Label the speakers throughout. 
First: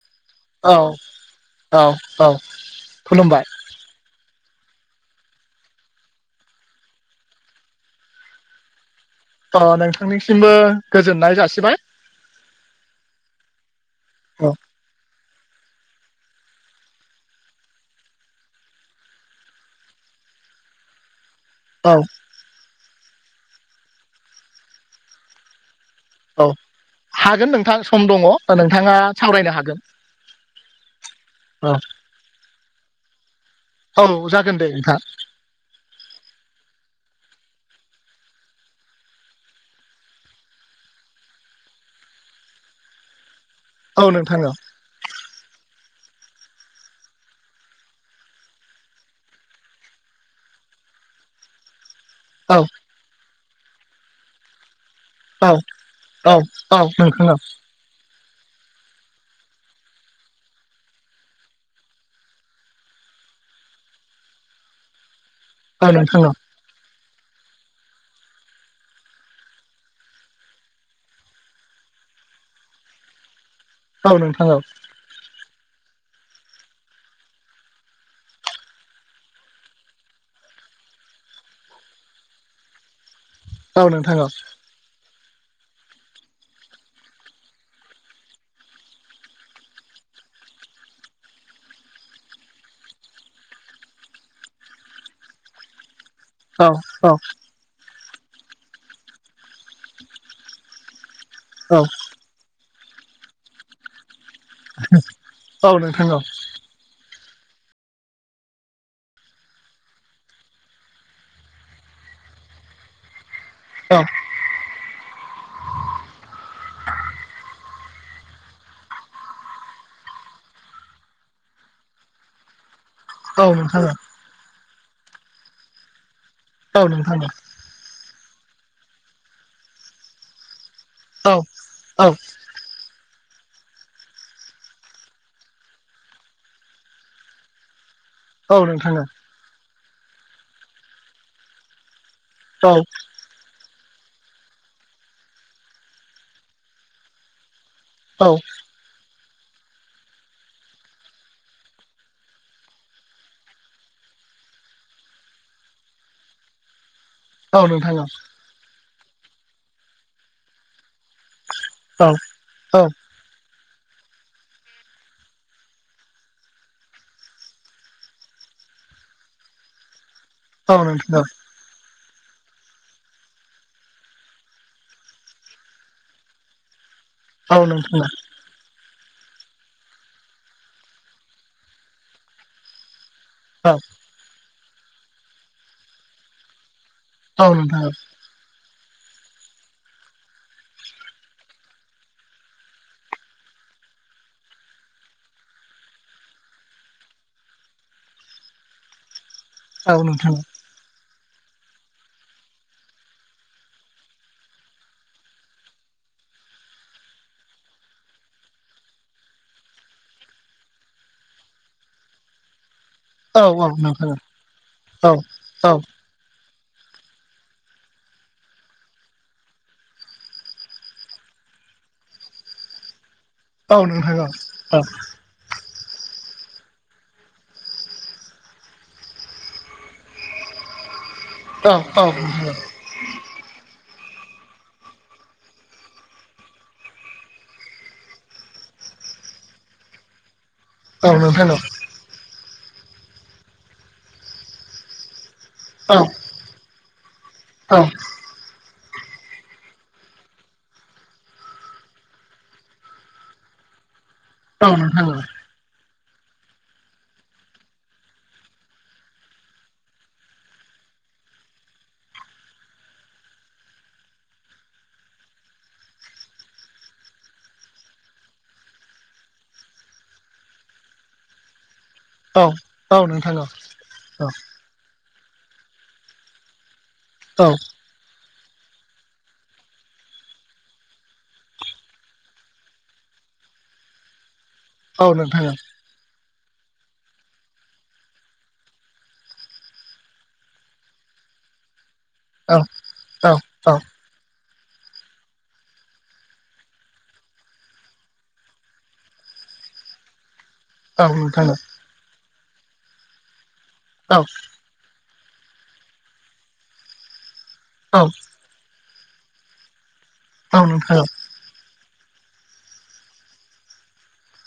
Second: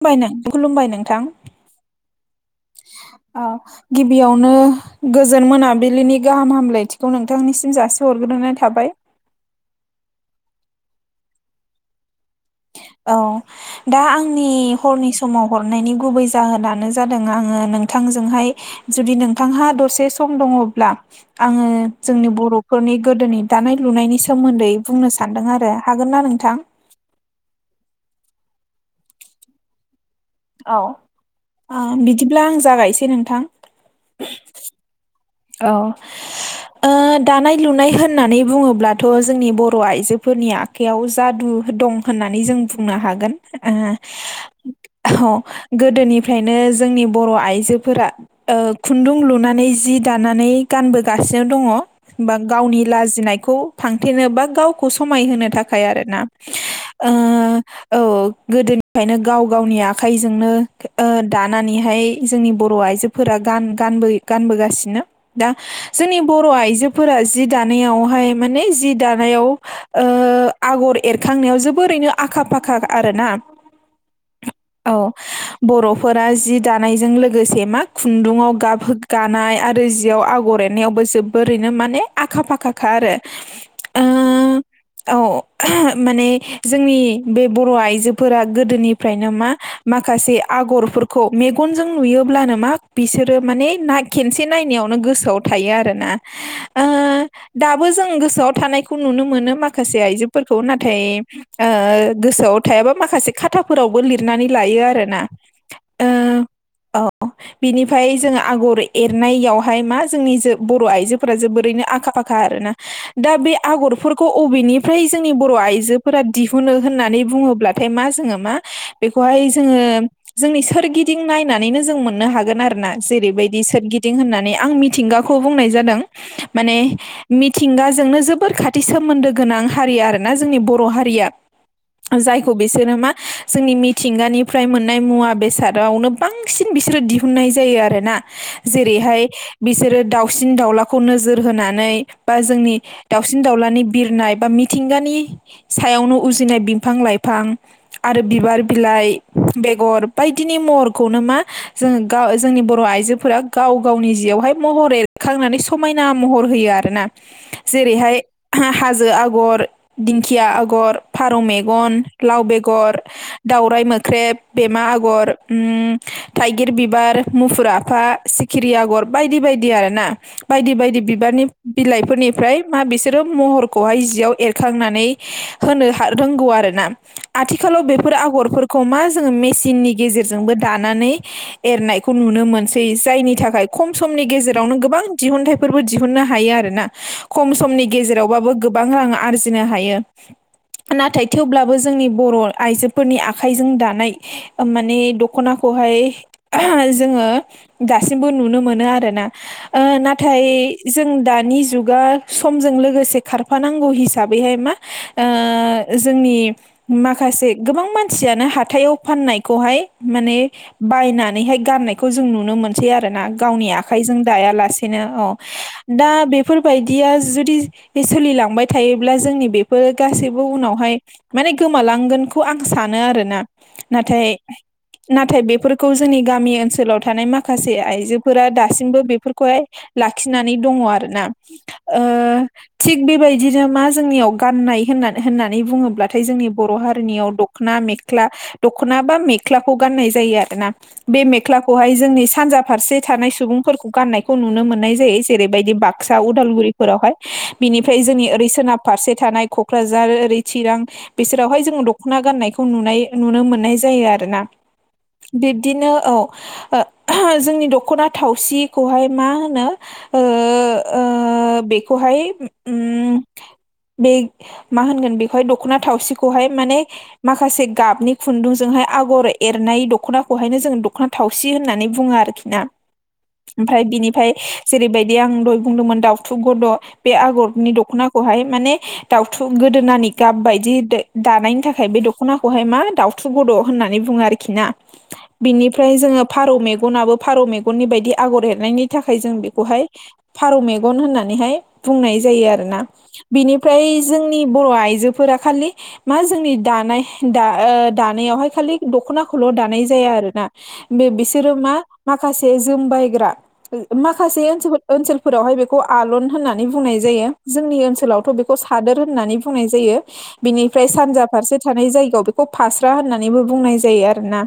Speaker 1: खुमबाय नों
Speaker 2: औ
Speaker 1: खुलुमबाय नोंथां
Speaker 2: औ औ खुलुमबाय
Speaker 1: औ गिबियावनो गोजोन मोनाबिलिनि गाहाम हामलायथिखौ नोंथांनिसिम जासे हरग्रोनाय थाबाय
Speaker 2: अ नोंथांनिसिमबो गोजोननाय जासिबाय
Speaker 1: औ दा
Speaker 2: औ
Speaker 1: आंनि हरनि समाव हरनायनि गुबै जाहोनानो जादों आङो नोंथांजोंहाय जुदि नोंथांहा दसे सम दङब्ला आङो
Speaker 2: औ
Speaker 1: जोंनि बर'फोरनि गोदोनि दानाय लुनायनि सोमोन्दै बुंनो सान्दों आरो। हागोन ना
Speaker 2: औ
Speaker 1: नोंथां
Speaker 2: हागोन नोंथां सम दङ नोंथाङा सावरायनो हागोन।
Speaker 1: औ
Speaker 2: औ
Speaker 1: ओ बिदिब्ला आं जागायसै नोंथां
Speaker 2: औ जागोन दे नोंथां
Speaker 1: औ ओ दानाय लुनाय होननानै बुङोब्लाथ' जोंनि बर' आइजोफोरनिया याव जादु दं होननानै जों बुंनो हागोन।
Speaker 2: औ नोंथां औ
Speaker 1: औ गोदोनिफ्रायनो जोंनि बर' आइजोफोरा ओ‌खुन्दुं लुनानै जि दानानै गानबोगासिनो दङ बा
Speaker 2: औ
Speaker 1: गावनि लाजिनायखौ फांथेनो बा गाव खौ समायहो
Speaker 2: औ
Speaker 1: थाखाय आरोना
Speaker 2: औ औ नोंथां औ
Speaker 1: औ गोदोनिफ्रायनो गाव गावनि आखाइजोंनो दानानैहाय जोंनि बर' आइजो फोर गान‌ गान गानबोगासिनो दा
Speaker 2: औ
Speaker 1: जोंनि
Speaker 2: नोंथां औ
Speaker 1: बर' आइजो फोर जि दानायावहाय माने जि दानायाव ओ आगर एरखांनायाव जोबोरैनो आखा फाखा आरोना
Speaker 2: औ नोंथाङाव औ
Speaker 1: औ बर'फोरा जि दानायजों लोगोसे मा खुन्दुङाव गाब गानाय आरो जियाव आगर एरनायावबो जोबोरैनो माने आखा फाखाखा आरो।
Speaker 2: औ
Speaker 1: ओ
Speaker 2: नोंथां औ
Speaker 1: [unintelligible] औ माने जोंनि बे बर' आइजोफोरा गोदोनिफ्रायनो मा माखासे आगरफोरखौ मेगनजों नुयोब्लानो मा बिसोरो माने ना खसे एसे नायनायावनो गोसोआव थायो आरो ना
Speaker 2: औ औ
Speaker 1: दाबो जों गोसोआव थानायखौ नुनो मोनो माखासे आइजोफोरखौ नाथाय गोसोआव थायाबा माखासे खाथाफोरावबो लिरनानै लायो आरोना
Speaker 2: औ नोंथां
Speaker 1: ओ
Speaker 2: औ
Speaker 1: अ बिनिफ्राय जोङो आगर एरनायावहाय मा जोंनि बर' आइजोफोरा जोबोरैनो आखा फाखा आरोना दा बे आगरफोर खौ बबेनिफ्राय जोंनि बर' आइजोफोरा दिहुनो होननानै बुङोब्लाथाय मा जोङो मा बेखौहाय जोङो जोंनि सोरगिदिं नायनानैनो जों मोननो हागोन आरो ना जेरै बि सोरगिदिं होननानै आं मिथिंगाखौ बुंनाय जादों माने
Speaker 2: औ नोंथां औ नोंथां औ
Speaker 1: मिथिंगाजोंनो जोबोर खाथि सोमोन्दो गोनां हारि आरोना जोंनि बर' बर' हारिया
Speaker 2: औ
Speaker 1: जायखौ बिसोरो मा जोंनि मिथिंगानिफ्राय मोननाय मुवा बेसादावनो बांसिन बिसोरो दिहुननाय जायो आरोना
Speaker 2: औ नोंथां
Speaker 1: जेरैहाय बिसोरो दाउसिन दाउलाखौ नोजोर होनानै बा जोंनि दाउसिन दाउलानि बिरनाय बा मिथिंगानि सायावनो उजिनाय बिफां लाइफां आरो बिबार बिलाइ बेगर बायदिनि महरखौनो मा जोङो जोंनि बर' आइजो फोरा गाव गावनि जियावहाय महर एरखांनानै समायना महर होयो आरो ना
Speaker 2: औ नोंथां औ नोंथां औ
Speaker 1: जेरैहाय हाजो आगर दिंखिया आगर फारौ मेगन लाव बेगर दावराय मोख्रेब, बेमा आगर, थाइगिर बिबार, मुफुर आफा सिखिरि आग'र बायदि बायदि आरो ना बायदि बायदि बिबारनि बिलाइफोरनिफ्राय मा बिसोरो महरखौहाय जियाव एरखांनानै होनो रोंगौ आरो ना आथिखालाव बेफोर आगरफोर खौ मा जोङो मेसिननि गेजेरजोंबो दानानै एरनायखौ नुनो मोनसै जायनि थाखाय खम समनि गेजेवनो गोबां दिहुनथायफोरबो दिहुननो हायो आरोना खम
Speaker 2: औ
Speaker 1: समनि
Speaker 2: नोंथां
Speaker 1: गेजेराव बाबो गोबां रां आरजिनो हायो नाथाय थेवब्लाबो जोंनि बर' आइजोफोरनि आखाइजों दानाय माने दख'नाखौहाय जोङो दासिमबो नुनो मोनो आरोना ओ
Speaker 2: औ नोंथां
Speaker 1: नाथाय जों दानि जुगा समजों लोगोसे खारफानांगौ हिसाबैहाय मा दा जोंनि माखासे गोबां मानसियानो हाथायाव फाननायखौहाय माने बायनानैहाय गाननायखौ जों नु नो मोनसै आरोना
Speaker 2: औ
Speaker 1: गावनि
Speaker 2: नोंथां
Speaker 1: आखाइजों दाया
Speaker 2: औ
Speaker 1: लासेनो
Speaker 2: औ
Speaker 1: दा बेफोरबायदिया जुदि सोलिलांबाय थायोब्ला जोंनि बेफोर गासैबो उनावहाय माने गोमालांगोनखौ आं सानो आरोना
Speaker 2: औ नोंथां औ
Speaker 1: नाथाय
Speaker 2: औ
Speaker 1: नाथाय बेफो खौ जोंनि गामि ओनसोलाव थानाय मा खासे आइजोफोरा दासिमबो बेफोरखौहाय लाखिनानै दङ आरोना
Speaker 2: औ
Speaker 1: ओ
Speaker 2: औ नोंथां
Speaker 1: थिग बेबायदिनो मा जोंनियाव गाननाय होनना होननानै बुङोब्लाथाय जोंनि बर' हारिनियाव द' दख'ना मेख्ला दख'ना बा मेख्लाखौ गाननाय जायो आरो ना
Speaker 2: औ
Speaker 1: बे
Speaker 2: नोंथां
Speaker 1: मेख्लाखौहाय जोंनि सानजा फारसे थानाय सुबुंफोरखौ गाननायखौ नुनो मोननाय जायो जेरैबायदि
Speaker 2: औ
Speaker 1: बाक्सा, उ उदालगुरिफोरावहाय
Speaker 2: औ
Speaker 1: बिनिफ्राय जोंनि ओरै सोनाब फारसे थानाय क'क्राझार ओरै चिरां बिसोरावहाय जोङो दख'ना गाननायखौ नुनाय नुनो मोननाय जायो आरो ना
Speaker 2: [unintelligible]
Speaker 1: बिब्दिनो औ जोंनि दख'ना थावसिखौहाय मा होनो ओ-ओ बेखौहाय उम बे मा होनगोन बेखौहाय दख'ना थावसिखौहाय माने माखासे गाबनि खुन्दुंजोंहाय आगर एरनाय दख'नाखौहायनो जों दख'ना थावसि होननानै बुङो
Speaker 2: औ नोंथां औ
Speaker 1: आरोखि ना
Speaker 2: औ नोंथां औ
Speaker 1: ओमफ्राय बिनिफाय जेरैबायदि आं दय बुंदोंमोन दाउथु गद' बे
Speaker 2: औ
Speaker 1: आगरनि दख'नाखौहाय माने दाउथु गोदोनानि गाब बायदि दानायनि थाखाय बे दख'नाखौहाय मा दाउ थु गद' होननानै बुङो आरोखि ना
Speaker 2: औ नोंथां
Speaker 1: बिनिफ्राय जोङो फारौ मेगनाबो फारौ मेगननि बायदि आगर एरनायनि थाखाय जों बेखौहाय फारौ मेगन होननानैहाय बुंनाय जायो
Speaker 2: औ
Speaker 1: आरोना
Speaker 2: औ
Speaker 1: बिनि फ्राय जोंनि बर' आइजोफोरा खालि मा जोंनि दानाय दा ओ दानायावहाय खालि दख'नाखौल' दानाय जाया आरोना। बे
Speaker 2: औ नोंथां औ
Speaker 1: बिसोरो मा माखासे जोमबायग्रा
Speaker 2: औ
Speaker 1: माखासे ओनसोलफोर ओनसोलफोरावहाय बेखौ आलन होननानै बुंनाय जायो जोंनि
Speaker 2: औ
Speaker 1: ओनसोलावथ' बेखौ खौ सादोर होननानै बुंनाय जायो
Speaker 2: औ नोंथां औ नोंथां औ नोंथां औ
Speaker 1: बिनिफ्राय
Speaker 2: नोंथां
Speaker 1: सानजा फारसे थानाय जायगायाव बेखौ फास्रा होननानैबो बुंनाय जायो आरोना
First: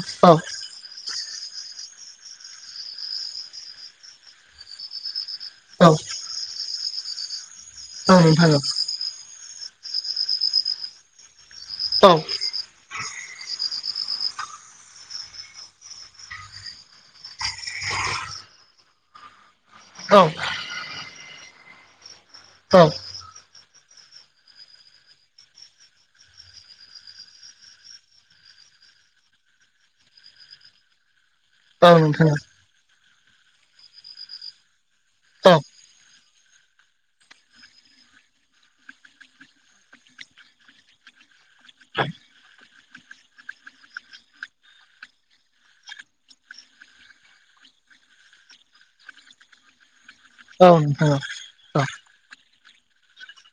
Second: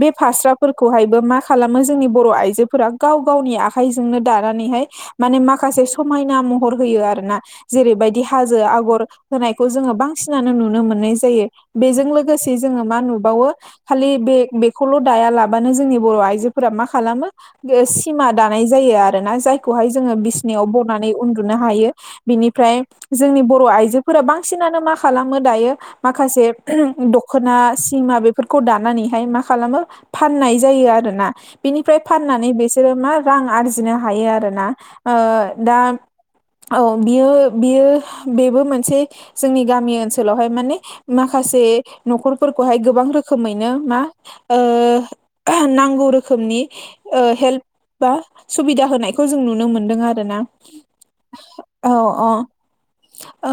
Speaker 1: बे फास्रा फोरखौहायबो मा खालामो जोंनि बर' आइजोफोरा गाव गावनि आखाइजोंनो दानानैहाय माने माखासे समायना महर होयो आरोना जेरैबायदि हाजो आगर होनायखौ जोङो बांसिनानो नुनो मोननाय जायो बेजों लोगोसे जोंहा मा नुबावयो खालि बे बेखौल ला बानो जोंनि बर आइजो मा खालामो सिमा दानाय जायो आरोना जाय खौहाय जोङो बिसिनाययाव बरनानै उन्दुनो हायो बिनिफ्राय जोंनि बर' आइजोफोरा बांसिनानो मा खालामो दायो माखासे दख'ना सिमा बेफोरखौ दानानैहाय मा खालामो फाननाय जायो आरोना बिनिफ्राय फाननानै बिसोरो मा रां आरजिनो हायो आरोना। ओ दा औ बियो बियो बेबो मोनसे जोंनि गामि ओनसोलावहाय माने माखासे न'खरफोरखौहाय गोबां रोखोमैनो मा ओ नांगौ रोखोमनि ओ हेल्प बा सुबिदा होनायखौ जों नुनो मोनदों आरो ना।
Speaker 2: औ औ
Speaker 1: औ अ ओ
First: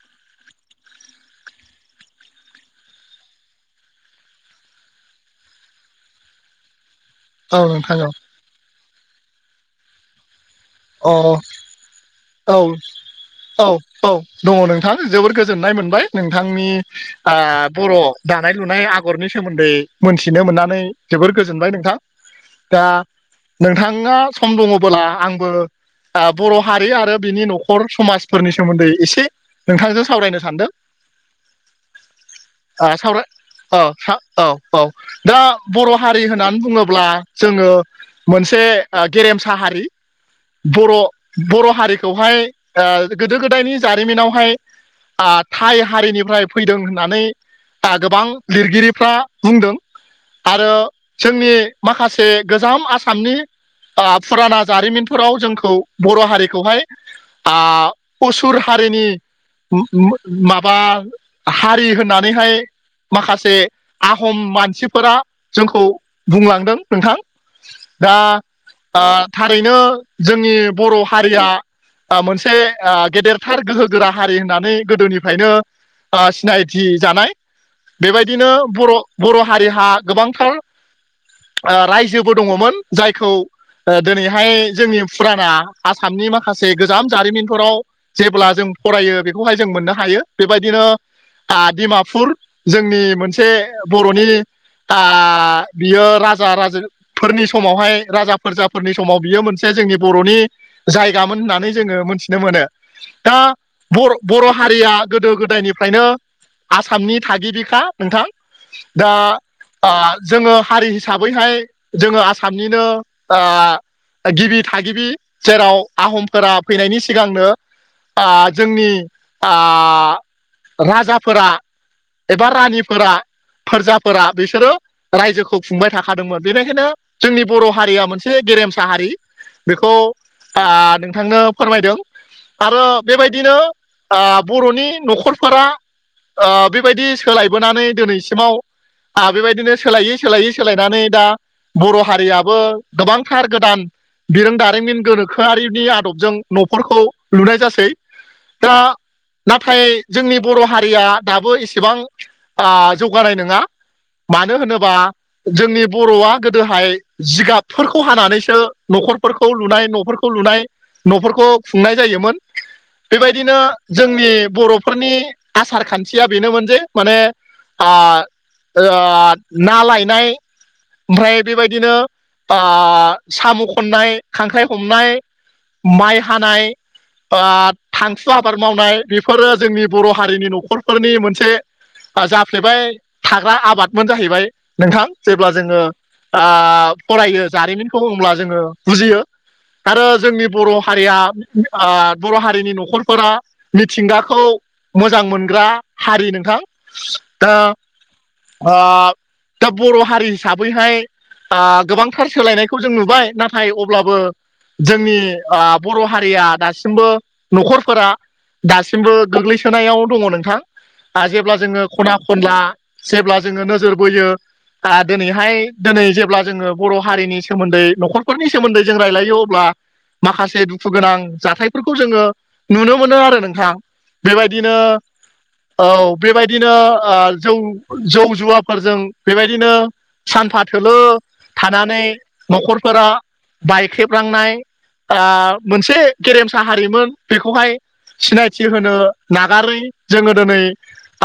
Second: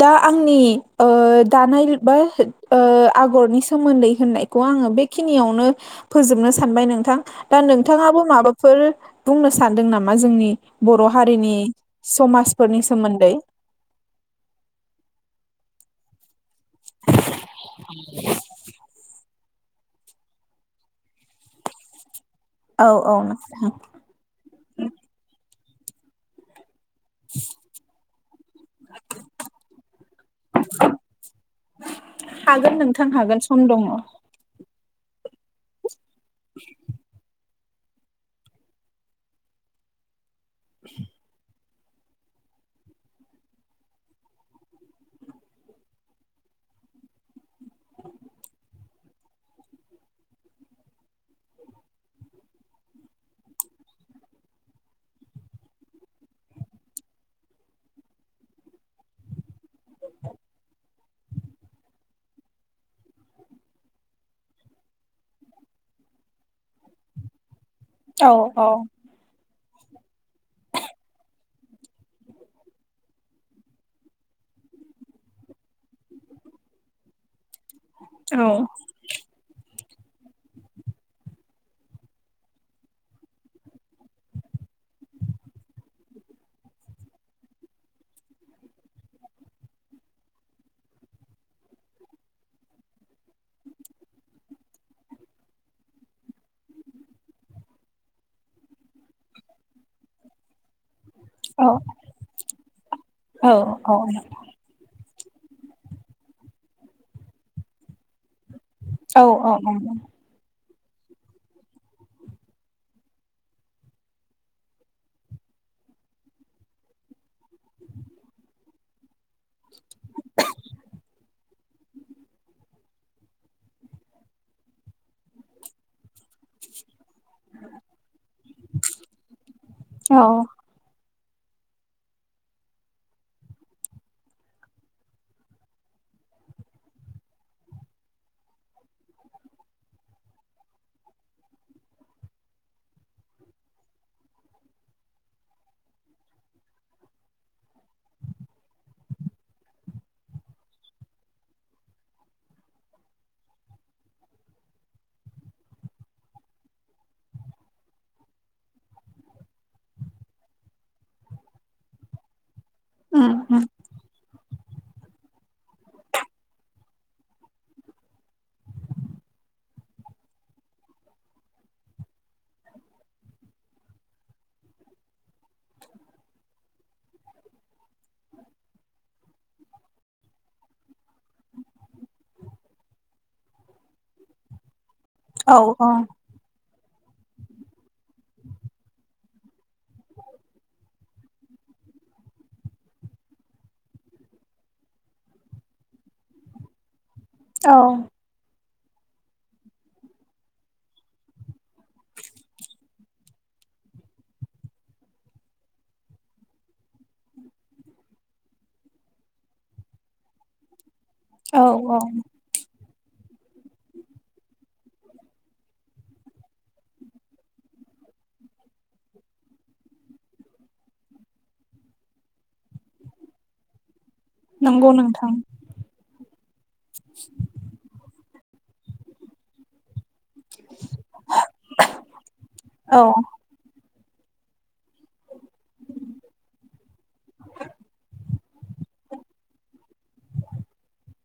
Speaker 1: दा आंनि ओ दानाय बा ओ आगरनि सोमोन्दै होननायखौ आङो बे खिनियावनो फोजोबनो सानबाय नोंथां दा नोंथाङाबो माबा फोर बुंनो सानदों नामा जोंनि बर'
Speaker 2: औ
Speaker 1: हारिनि
Speaker 2: अ औ
Speaker 1: समाजफोरनि सोमोन्दै।
Speaker 2: औ औ दङ नोंथां जोबोर गोजोननाय मोनबाय। नोंथांनि आ बर' दानाय लुनाय आ गरनि सोमोन्दै मोनथिनो मोननानै जोबोर गोजोनबाय नोंथां। दा
Speaker 1: औ औ नोंथां
Speaker 2: नोंथाङा सम दङबोला आंबो आ बर' हारि आरो बिनि न'खर समाजफोरनि सोमोन्दै एसे नोंथांजों सावरायनो सानदों।
Speaker 1: हागोन
Speaker 2: आ
Speaker 1: नोंथां
Speaker 2: सावराय
Speaker 1: हागोन सम दङ
Speaker 2: औ औ औ दा बर' हारि होननानै बुङोब्ला जोङो मोनसे आ गेरेमसा हारि। बर' बर' हारिखौहाय गोदो गोदायनि ओ जारिमिनावहाय आ ताइ हारिनिफ्राय फैदों होननानै आ गोबां लिरगिरिफ्रा बुंदों। आरो जोंनि माखासे गोजाम आसामनि ओ फुराना जारिमिन फोराव जोंखौ बर' हारिखौहाय आ असुर हारिनि माबा हारि होननानैहाय माखासे आहम मानसिफोरा जोंखौ बुंलांदों नोंथां। दा
Speaker 1: औ
Speaker 2: ओ थारैनो जोंनि बर' हारिया आ मोनसे आ गेदेरथार गोहो गोरा हारि होननानै गोदोनिफ्रायनो ओ सिनायथि जानाय
Speaker 1: औ
Speaker 2: बेबायदिनो बर' बर' हारिहा गोबांथार ओ रायजोबो दङमोन जायखौ ओ दिनैहाय जोंनि फुराना आसामनि माखासे गोजाम जारिमिनफोराव जेब्ला जों फरायो बेखौहाय जों मोननो हायो बेबायदिनो आ दिमापुर जोंनि मोनसे बर'नि आ बियो राजा राजों फोरनि समावहाय राजा फोरजाफोरनि समाव बियो मोनसे जोंनि बर'नि जायगामोन
Speaker 1: औ
Speaker 2: होननानै जोङो मोनथिनो मोनो दा
Speaker 1: औ
Speaker 2: बर' हारिया गोदो गोदायनिफ्रायनो आसामनि थागिबिखा नोंथां दा
Speaker 1: औ
Speaker 2: ओ
Speaker 1: औ
Speaker 2: जोङो हारि हिसाबैहाय जोङो आसामनिनो ओ गिबि थागिबि जेराव आहमफोरा फैनायनि सिगांनो ओ जोंनि आ राजाफोरा एबा रानिफोरा फोरजाफोरा बिसोरो रायजोखौ खुंबाय थाखादोंमोन बेनिखायनो जोंनि बर' हारिया मोनसे गेरेमसा हारि बेखौ
Speaker 1: औ
Speaker 2: आ नोंथांनो फोरमायदों आरो बेबायदिनो बर'नि न'खरफोरा बेबायदि सोलायबोनानै दिनैसिमाव आ बेबायदिनो सोलायै सोलायै सोलायनानै दा बर' हारियाबो गोबांथार गोदान बिरोंदारिमिन गोनोखोआरिनि बे आदबजों न'फोरखौ लुनाय जासै दा नाथाय जोंनि बर' हारिया दाबो एसेबां आ जौगानाय नङा मानो होनोबा जोंनि बर'आ गोदोहाय जिगाबफोरखौ हानानैसो न'खरफोरखौ लुनाय न'फोरखौ लुनाय न'फोरखौ खुंनाय जायोमोन
Speaker 1: उम
Speaker 2: बेबायदिनो
Speaker 1: उम
Speaker 2: जोंनि बर'फोरनि आसार खान्थिया बेनोमोन जे माने आ ओ ना लायनाय ओमफ्राय बेबायदिनो ओ साम' खननाय खांख्राइ हमनाय माइ हानाय थांसु आबाद मावनाय बेफोरो जोंनि बर' हारिनि न'खरफोरनि मोनसे जाफ्लेबाय थाग्रा आबादमोन जाहैबाय नोंथां जेब्ला
Speaker 1: औ
Speaker 2: जोङो
Speaker 1: औ
Speaker 2: फरायो जारिमिनखौ बुंब्ला जोङो बुजियो आरो जोंनि बर' हारिया बर' हारिनि न'खरफोरा मिथिंगाखौ मोजां मोनग्रा हारि नोंथां दा
Speaker 1: औ
Speaker 2: आ दा बर' हारि हिसाबैहाय गोबांथार सोलायनायखौ जों नुबाय नाथाय अब्लाबो जोंनि बर' हारिया दासिमबो न'खरफोरा दासिमबो गोग्लैसोनायाव दङ नोंथां जेब्ला
Speaker 1: औ
Speaker 2: जोङो
Speaker 1: औ
Speaker 2: खना खनला जेब्ला जोङो नोजोर बोयो आ दिनैहाय दिनै जेब्ला जोङो बर' हारिनि सोमोन्दै न'खर फोरनि सोमोन्दै जों रायलायो अब्ला माखासे दुखु गोनां जाथायफोरखौ जोङो नुनो मोनो आरो नोंथां बेबायदिनो
Speaker 1: नंगौ नोंथां
Speaker 2: औ बेबायदिनो जौ जौ जुवाफोरजों बेबायदिनो सानफा थोलो थानानै
Speaker 1: औ
Speaker 2: न'खरफोरा बायख्रेबलांनाय आ मोनसे गेरेमसा हारिमोन बेखौहाय सिनायथि होनो नागारै जोङो दिनै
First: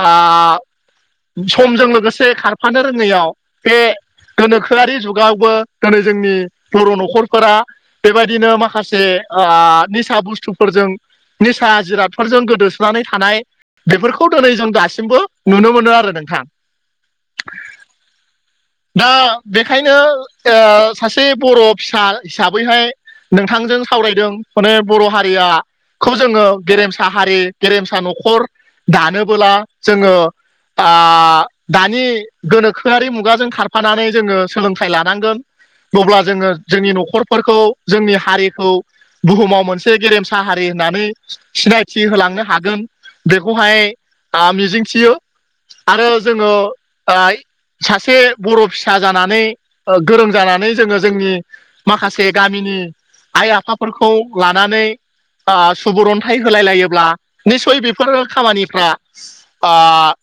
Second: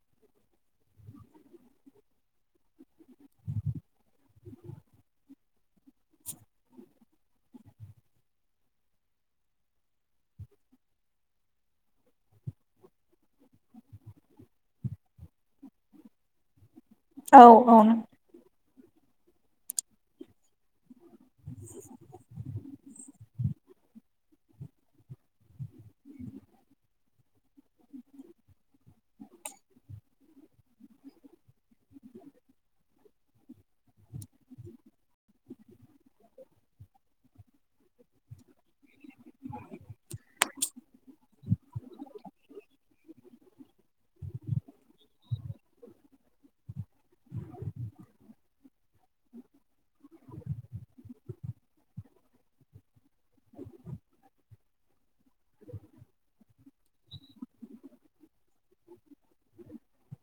Speaker 2: आ समजों लोगोसे खारफानो रोङैयाव बे गोनोखोआरि जुगावबो दिनै जोंनि बर' न'खरफोरा बेबायदिनो माखासे निसा बुस्थुफोरजों निसा जिरादफोरजों गोदोसोनानै थानाय बेफोरखौ दिनै जों दासिमबो नुनो मोनो आरो नोंथां
Speaker 1: औ औ
Speaker 2: दा बेखायनो सासे बर' फिसा हिसाबैहाय नोंथांजों सावरायदों माने बर' हारिया खौ जोङो गेरेमसा हारि गेरेमसा न'खर दानोबोला जोङो आ दानि गोनोखोआरि मुगाजों खारफानानै जोङो सोलोंथाइ लानांगोन अब्ला जोङो जोंनि न'खरफोरखौ जोंनि हारिखौ बुहुमाव मोनसे गेरेमसा हारि होननानै सिनायथि होलांनो हागोन बेखौहाय आ मिजिंथियो आरो जोङो आ सासे बर' फिसा जानानै गोरों जानानै जोङो जोंनि माखासे गामिनि आइ आफाफोरखौ लानानै आ सुबुरन्थाइ होलाय लायोब्ला निस्सय बेफोर खामानिफ्रा आ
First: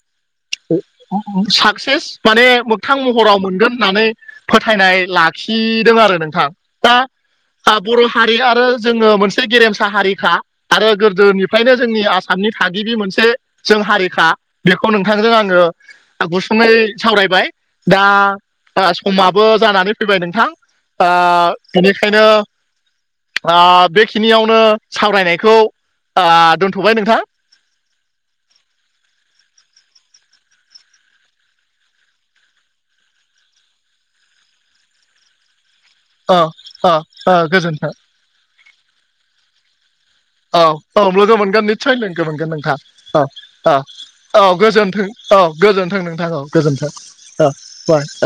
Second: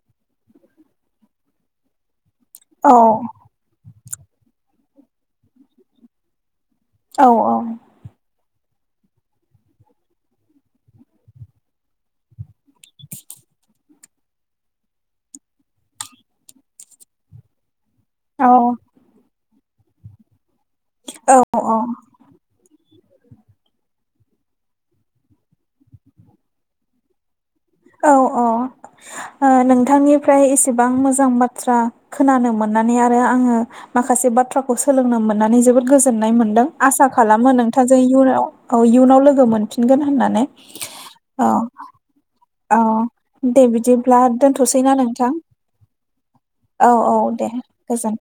Speaker 2: साक्सेस माने
Speaker 1: औ
Speaker 2: मोगथां महराव मोनगोन होननानै फोथायनाय लाखिदों आरो नोंथां दा
Speaker 1: औ औ
Speaker 2: आ बर' हारि आरो जोङो मोनसे गेरेमसा हारिखा आरो गोदोनिफ्रायनो जोंनि आसाम आसामनि थागिबि मोनसे जों हारिखा बेखौ नोंथांजों आङो गुसुङै सावरायबाय दा
Speaker 1: औ
Speaker 2: समाबो जानानै फैबाय नोंथां
Speaker 1: औ औ
Speaker 2: बेनिखायनो आ बेखिनियावनो सावरायनायखौ आ दोनथ'बाय नोंथां
Speaker 1: औ औ नोंथांनिफ्राय इसेबां मोजां बाथ्रा खोनानो मोननानै आरो आङो माखासे बाथ्राखौ सोलोंनो मोननानै जोबोद गोजोननाय मोनदों आसा खालामो नोंथां
Speaker 2: गोजोन्थों
Speaker 1: जों इयुनाव इयुनाव लोगो मोनफिनगोन होननानै
Speaker 2: औ औ लोगो मोनगोन निस्सय लोगो मोनगोन अ
Speaker 1: औ दे
Speaker 2: अ अ
Speaker 1: बिदिब्ला
Speaker 2: नोंथां औ
Speaker 1: दोनथ'सैना
Speaker 2: गोजोनथों
Speaker 1: नोंथां
Speaker 2: औ गोजोनथों नोंथां औ
Speaker 1: औ दे
Speaker 2: गोजोनथों
Speaker 1: गोजोन
Speaker 2: [unintelligible]